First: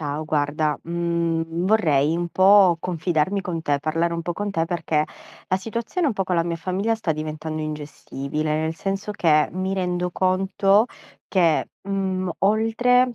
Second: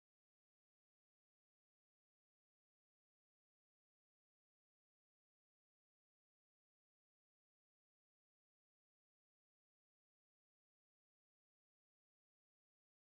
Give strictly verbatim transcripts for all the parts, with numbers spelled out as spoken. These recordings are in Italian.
Ciao, guarda, mhmm, vorrei un po' confidarmi con te, parlare un po' con te perché la situazione un po' con la mia famiglia sta diventando ingestibile, nel senso che mi rendo conto che, mhmm, oltre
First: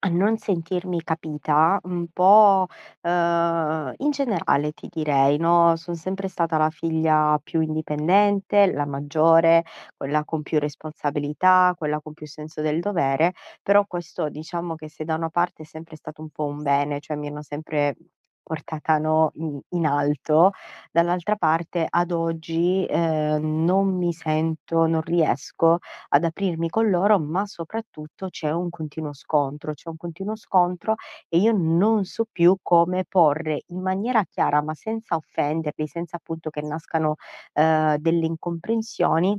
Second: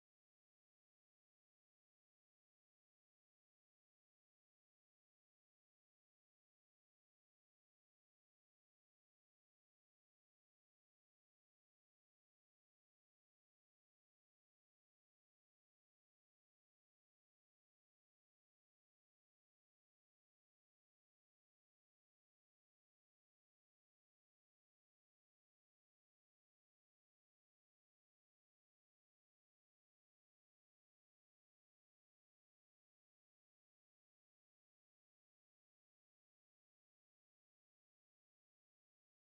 a non sentirmi capita, un po', ehm, in generale ti direi, no, son sempre stata la figlia più indipendente, la maggiore, quella con più responsabilità, quella con più senso del dovere, però questo diciamo che se da una parte è sempre stato un po' un bene, cioè mi hanno sempre portata, no, in in alto, dall'altra parte ad oggi, ehm, non mi sento, non riesco ad aprirmi con loro, ma soprattutto c'è un continuo scontro, c'è un continuo scontro e io non so più come porre in maniera chiara, ma senza offenderli, senza appunto che nascano, ehm, delle incomprensioni,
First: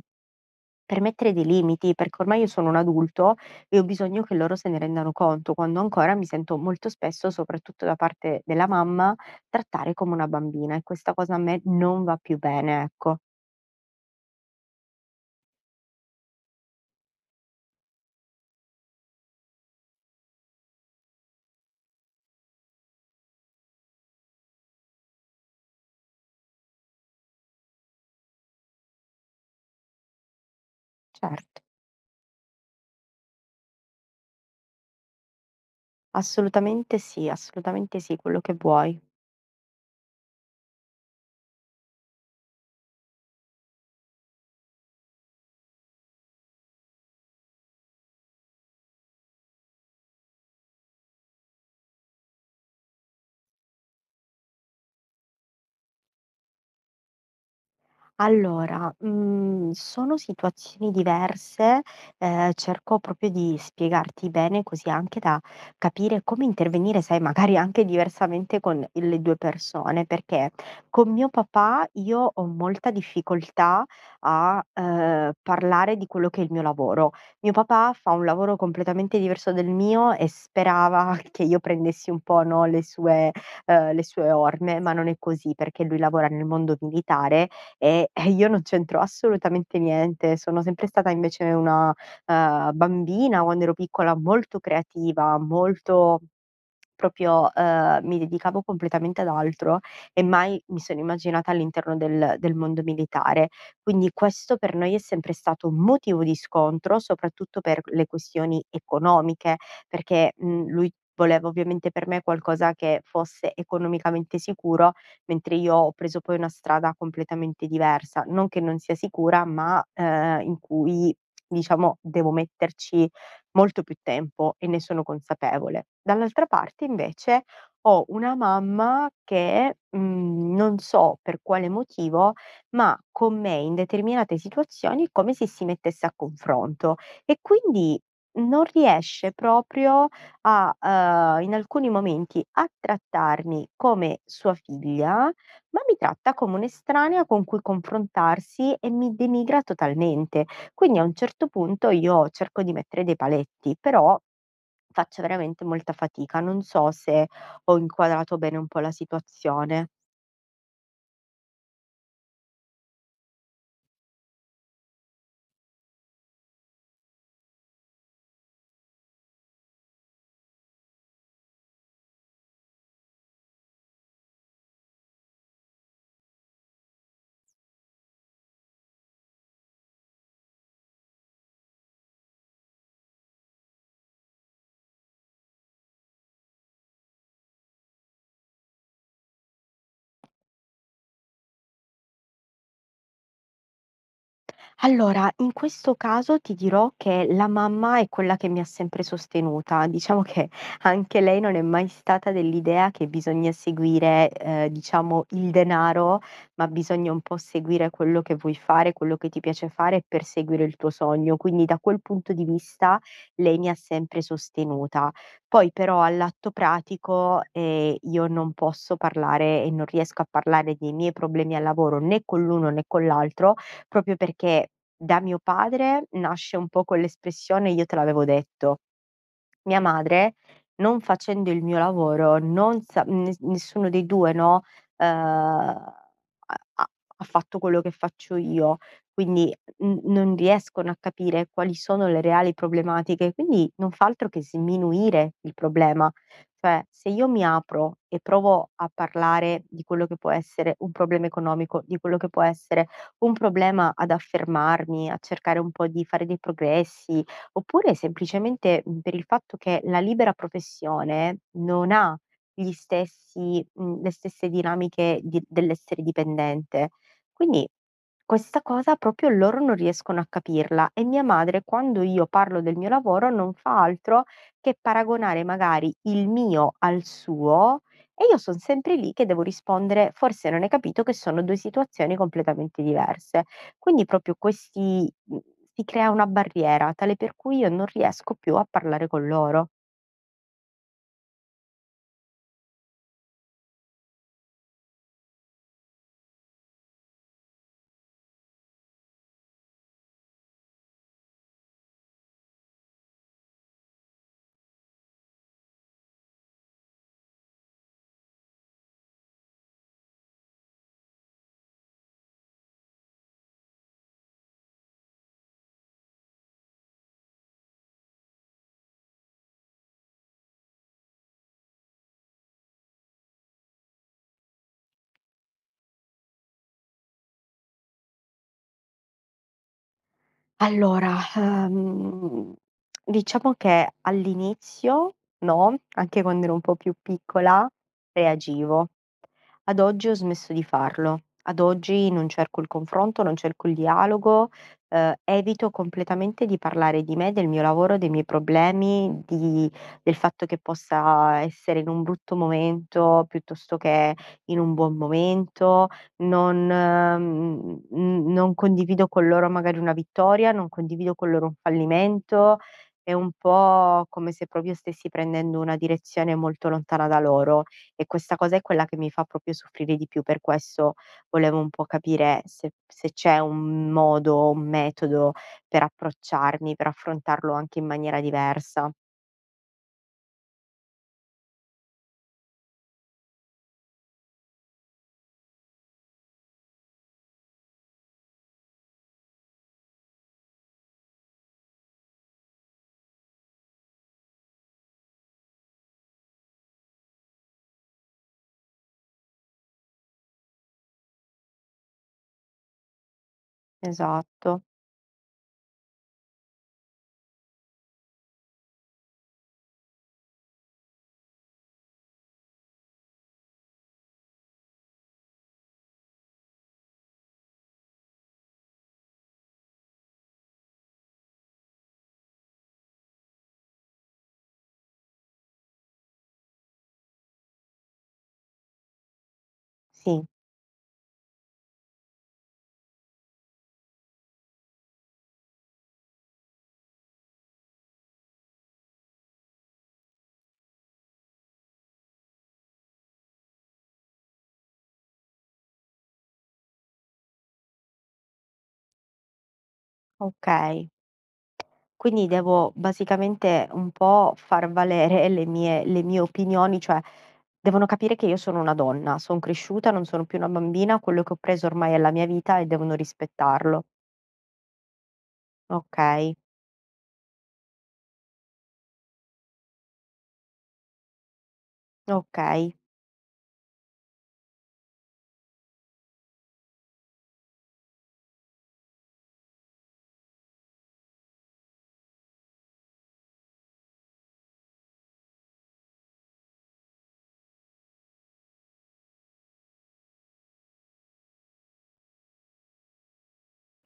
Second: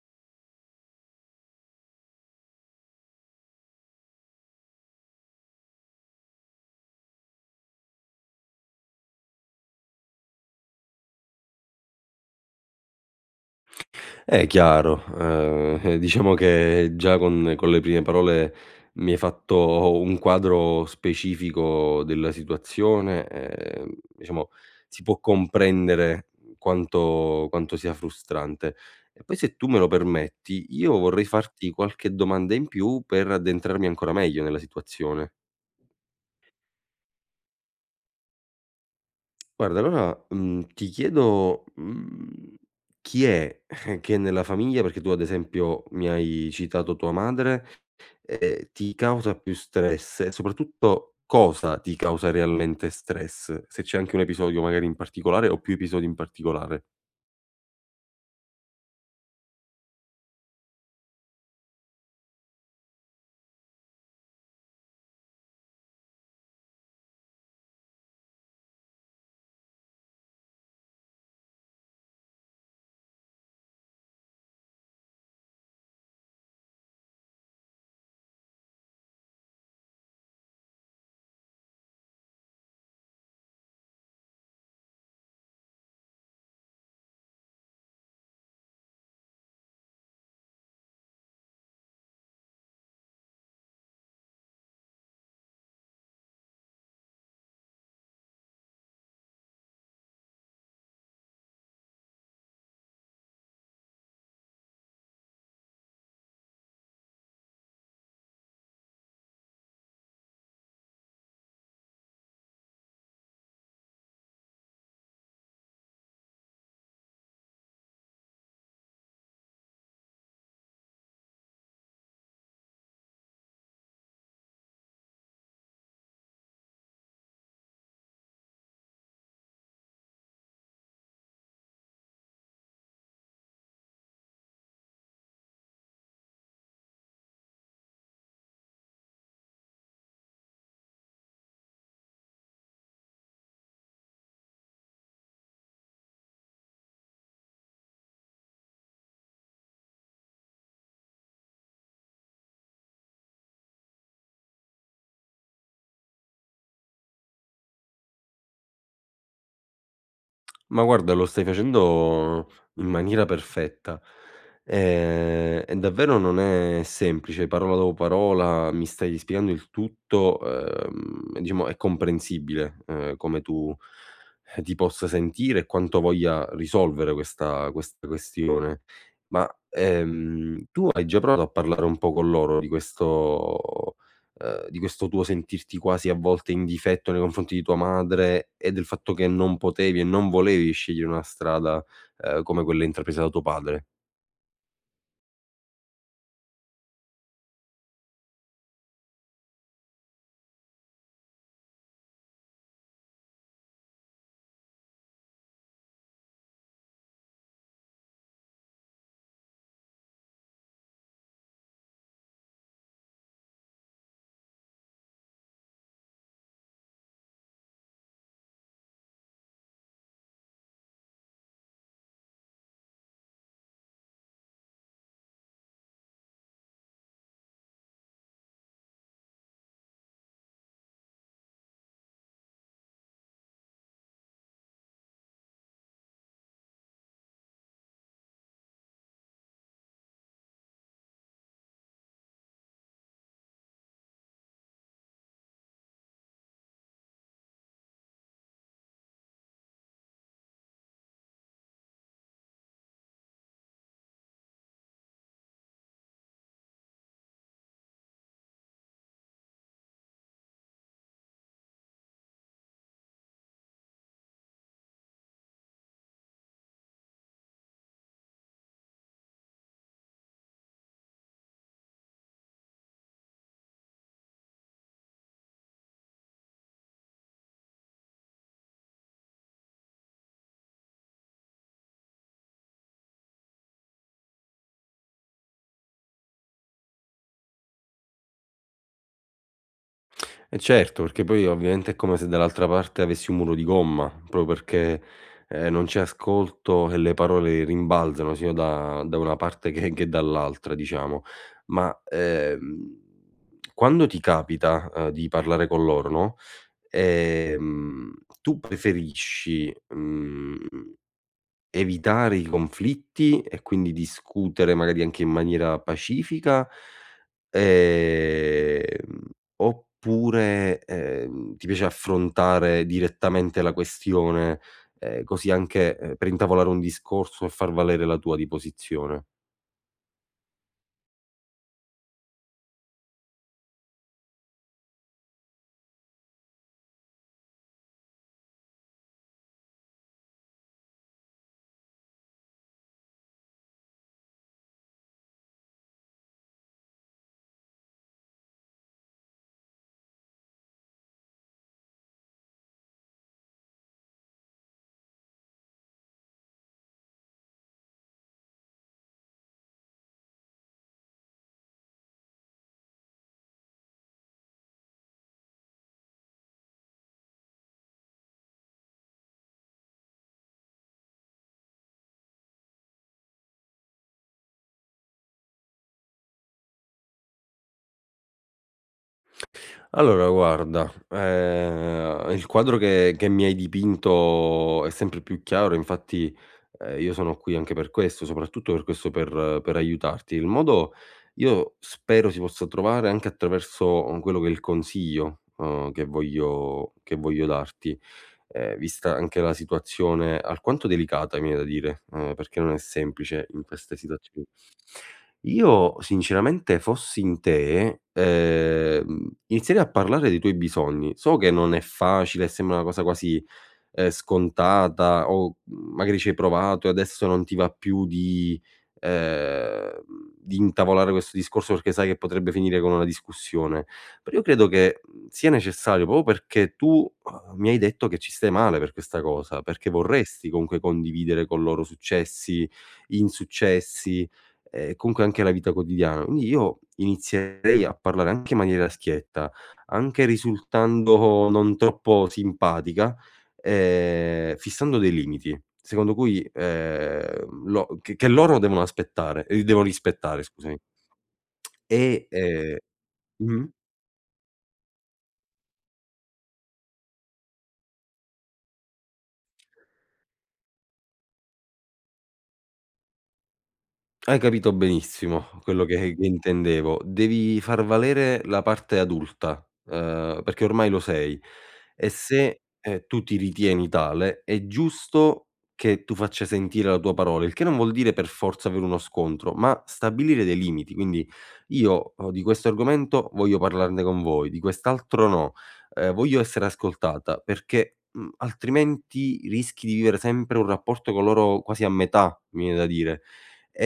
per mettere dei limiti, perché ormai io sono un adulto e ho bisogno che loro se ne rendano conto, quando ancora mi sento molto spesso, soprattutto da parte della mamma, trattare come una bambina e questa cosa a me non va più bene, ecco. Eh, chiaro. Ehm, diciamo che già con con le prime parole mi hai fatto un quadro specifico della situazione, ehm, diciamo si può comprendere quanto quanto sia frustrante. E poi se tu me lo permetti, io vorrei Certo, farti qualche domanda in più per addentrarmi ancora meglio nella situazione. assolutamente sì, assolutamente sì, quello che vuoi. Guarda allora, mhmm, ti chiedo, mhmm, chi è che nella famiglia, perché tu ad esempio mi hai citato tua madre, ehm, ti causa più stress e soprattutto cosa ti causa realmente stress? Se c'è anche un episodio magari in particolare o più episodi in particolare. Allora, mhmm, sono situazioni diverse, ehm, cerco proprio di spiegarti bene, così anche da capire come intervenire, sai, magari anche diversamente con le due persone, perché con mio papà io ho molta difficoltà a, ehm, parlare di quello che è il mio lavoro. Mio papà fa un lavoro completamente diverso del mio e sperava che io prendessi un po', no, le sue ehm, le sue orme, ma non è così, perché lui lavora nel mondo militare e e io non c'entro assolutamente niente. Sono sempre stata invece una, ehm, bambina quando ero piccola molto creativa, molto proprio, ehm, mi dedicavo completamente ad altro e mai mi sono immaginata all'interno del del mondo militare. Quindi questo per noi è sempre stato un motivo di scontro, soprattutto per le questioni economiche, perché, mhmm, lui voleva ovviamente per me qualcosa che fosse economicamente sicuro mentre io ho preso poi una strada completamente diversa. Non che non sia sicura, ma, ehm, in cui diciamo devo metterci molto più tempo e ne sono consapevole. Dall'altra parte invece ho una mamma che, mhmm, non so per quale motivo, ma con me in determinate situazioni è come se si mettesse a confronto e quindi non riesce proprio a, uhm, in alcuni momenti a trattarmi come sua figlia, ma mi tratta come un'estranea con cui confrontarsi e mi denigra totalmente. Quindi a un certo punto io cerco di mettere dei paletti, però faccio veramente molta fatica. Non so se ho inquadrato bene un po' la situazione. Ma guarda, lo stai facendo in maniera perfetta. Ehm, e davvero non è semplice, parola dopo parola mi stai spiegando il tutto, ehm, diciamo è comprensibile, ehm, come tu, eh, ti possa sentire e quanto voglia risolvere questa questa questione. Ma, ehm, tu hai già provato a parlare un po' con loro di questo ehm, di questo tuo sentirti quasi a volte in difetto nei confronti di tua madre e del fatto che non potevi e non volevi scegliere una strada, ehm, come quella intrapresa da tuo padre. Allora, in questo caso ti dirò che la mamma è quella che mi ha sempre sostenuta. Diciamo che anche lei non è mai stata dell'idea che bisogna seguire, ehm, diciamo, il denaro, ma bisogna un po' seguire quello che vuoi fare, quello che ti piace fare per seguire il tuo sogno. Quindi da quel punto di vista lei mi ha sempre sostenuta. Poi però all'atto pratico, ehm, io non posso parlare e non riesco a parlare dei miei problemi al lavoro né con l'uno né con l'altro proprio perché da mio padre nasce un po' quell'espressione: "Io te l'avevo detto". Mia madre, non facendo il mio lavoro, non sa nes nessuno dei due, no, uhm, ha ha ha fatto quello che faccio io, quindi n non riescono a capire quali sono le reali problematiche, quindi non fa altro che sminuire il problema. Cioè, se io mi apro e provo a parlare di quello che può essere un problema economico, di quello che può essere un problema ad affermarmi, a cercare un po' di fare dei progressi, oppure semplicemente, mhmm, per il fatto che la libera professione non ha gli stessi mhmm, le stesse dinamiche di dell'essere dipendente. Quindi questa cosa proprio loro non riescono a capirla e mia madre quando io parlo del mio lavoro non fa altro che paragonare magari il mio al suo e io son sempre lì che devo rispondere: "Forse non hai capito che sono due situazioni completamente diverse". Quindi proprio questi mhmm, si crea una barriera, tale per cui io non riesco più a parlare con loro. E certo, perché poi ovviamente è come se dall'altra parte avessi un muro di gomma, proprio perché, ehm, non c'è ascolto e le parole rimbalzano sia da da una parte che che dall'altra, diciamo. Ma, ehm, quando ti capita, ehm, di parlare con loro, no, ehm, tu preferisci, mhmm evitare i conflitti e quindi discutere magari anche in maniera pacifica, ehm, oppure, ehm, ti piace affrontare direttamente la questione, ehm, così anche, ehm, per intavolare un discorso e far valere la tua di posizione? Allora, ehm, diciamo che all'inizio no, anche quando ero un po' più piccola reagivo. Ad oggi ho smesso di farlo. Ad oggi non cerco il confronto, non cerco il dialogo, ehm, evito completamente di parlare di me, del mio lavoro, dei miei problemi, di del fatto che possa essere in un brutto momento piuttosto che in un buon momento. Non mhmm, n non condivido con loro magari una vittoria, non condivido con loro un fallimento. È un po' come se proprio stessi prendendo una direzione molto lontana da loro. E questa cosa è quella che mi fa proprio soffrire di più, per questo volevo un po' capire se se c'è un modo, un metodo per approcciarmi, per affrontarlo anche in maniera diversa. Allora guarda, ehm, il quadro che che mi hai dipinto è sempre più chiaro, infatti, ehm, io sono qui anche per questo, soprattutto per questo, per per aiutarti. Il modo io spero si possa trovare anche attraverso, uhm, quello che è il consiglio, uhm, che voglio che voglio darti, ehm, vista anche la situazione alquanto delicata, mi viene da dire, ehm, perché non è semplice in queste situazioni. Esatto, Io sinceramente fossi in te, ehm, inizierei a parlare dei tuoi bisogni. So che non è facile, sembra una cosa quasi, ehm, scontata o mhmm, magari ci hai provato e adesso non ti va più di ehm, di intavolare questo discorso perché sai che potrebbe finire con una discussione. Però io credo che, mhmm, sia necessario proprio perché tu, uhm, mi hai detto che ci stai male per questa cosa, perché sì, vorresti comunque condividere con loro successi, insuccessi, ehm, comunque anche la vita quotidiana. Quindi io inizierei a parlare anche in maniera schietta, anche risultando non troppo simpatica, ehm, fissando dei limiti, secondo cui, ehm, lo che che loro devono aspettare ehm, devono rispettare, scusami. okay. E Quindi devo ehm basicamente mh-mh. un po' far valere le mie le mie opinioni, cioè devono capire che io sono una donna, son cresciuta, non sono più una bambina, quello che ho preso ormai è la mia vita e devono rispettarlo. Hai capito benissimo quello che che Okay, intendevo. Devi far valere la parte adulta, ehm, perché ormai lo sei e se, okay, ehm, tu ti ritieni tale, è giusto che tu faccia sentire la tua parola, il che non vuol dire per forza avere uno scontro, ma stabilire dei limiti. Quindi io, uhm, di questo argomento voglio parlarne con voi, di quest'altro no, ehm, voglio essere ascoltata perché, mhmm, altrimenti rischi di vivere sempre un rapporto con loro quasi a metà, mi viene da dire.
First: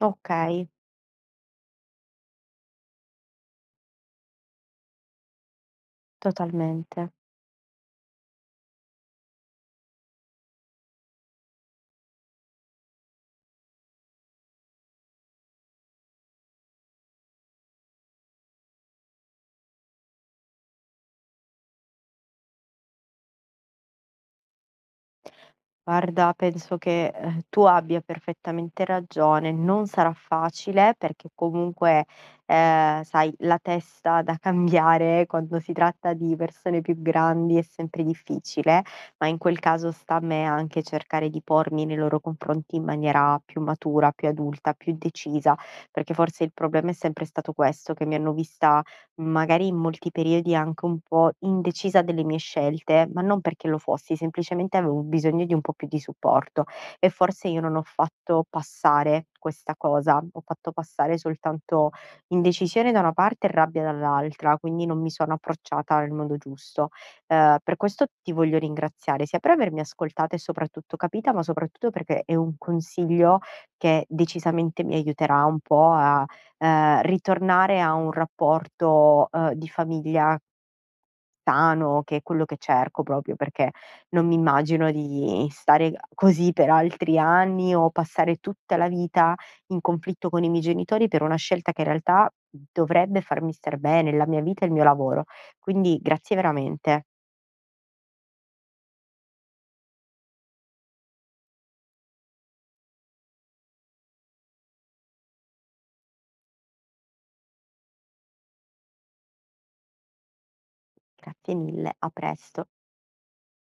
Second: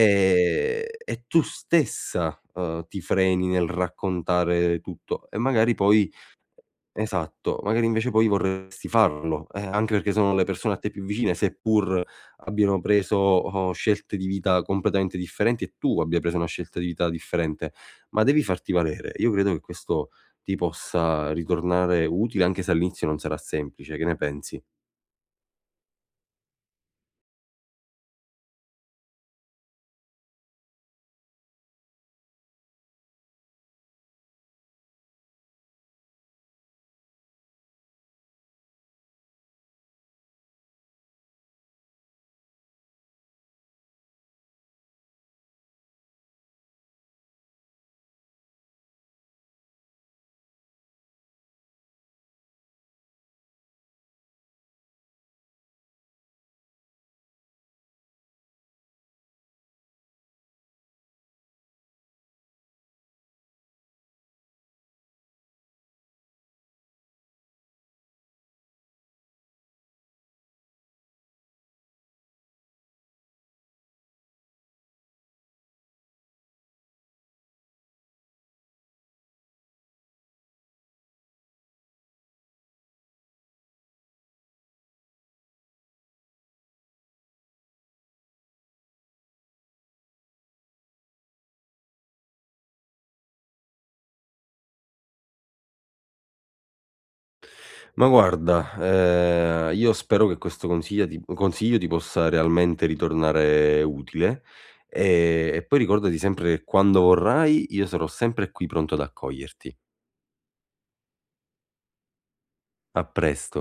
okay, E tu stessa, uhm, ti freni nel raccontare tutto e magari poi totalmente. esatto, magari invece poi vorresti farlo, eh, anche perché sono le persone a te più vicine, seppur abbiano preso, uhm, scelte di vita completamente differenti e tu abbia preso una scelta di vita differente, ma devi farti valere. Io credo che questo ti possa ritornare utile, anche se all'inizio non sarà semplice. Che ne pensi? Guarda, penso che, ehm, tu abbia perfettamente ragione. Non sarà facile perché comunque, ehm, sai, la testa da cambiare quando si tratta di persone più grandi è sempre difficile, ma in quel caso sta a me anche cercare di pormi nei loro confronti in maniera più matura, più adulta, più decisa, perché forse il problema è sempre stato questo, che mi hanno vista magari in molti periodi anche un po' indecisa delle mie scelte, ma non perché lo fossi, semplicemente avevo bisogno di un po' più di supporto e forse io non ho fatto passare questa cosa, ho fatto passare soltanto indecisione da una parte e rabbia dall'altra, quindi non mi sono approcciata nel modo giusto. Eh, per questo ti voglio ringraziare sia per avermi ascoltata e soprattutto capita, ma soprattutto perché è un consiglio che decisamente mi aiuterà un po' a ehm, ritornare a un rapporto, uhm, di famiglia sano, che è quello che cerco proprio, perché non mi immagino di stare così per altri anni o passare tutta la vita in conflitto con i miei genitori per una scelta che in realtà dovrebbe farmi star bene, la mia vita e il mio lavoro. Quindi grazie veramente. Ma guarda, ehm, io spero che questo consiglia ti consiglio ti possa realmente ritornare utile, ehm, e poi ricordati sempre che quando vorrai io sarò sempre qui pronto ad accoglierti. Grazie mille, a presto. A presto.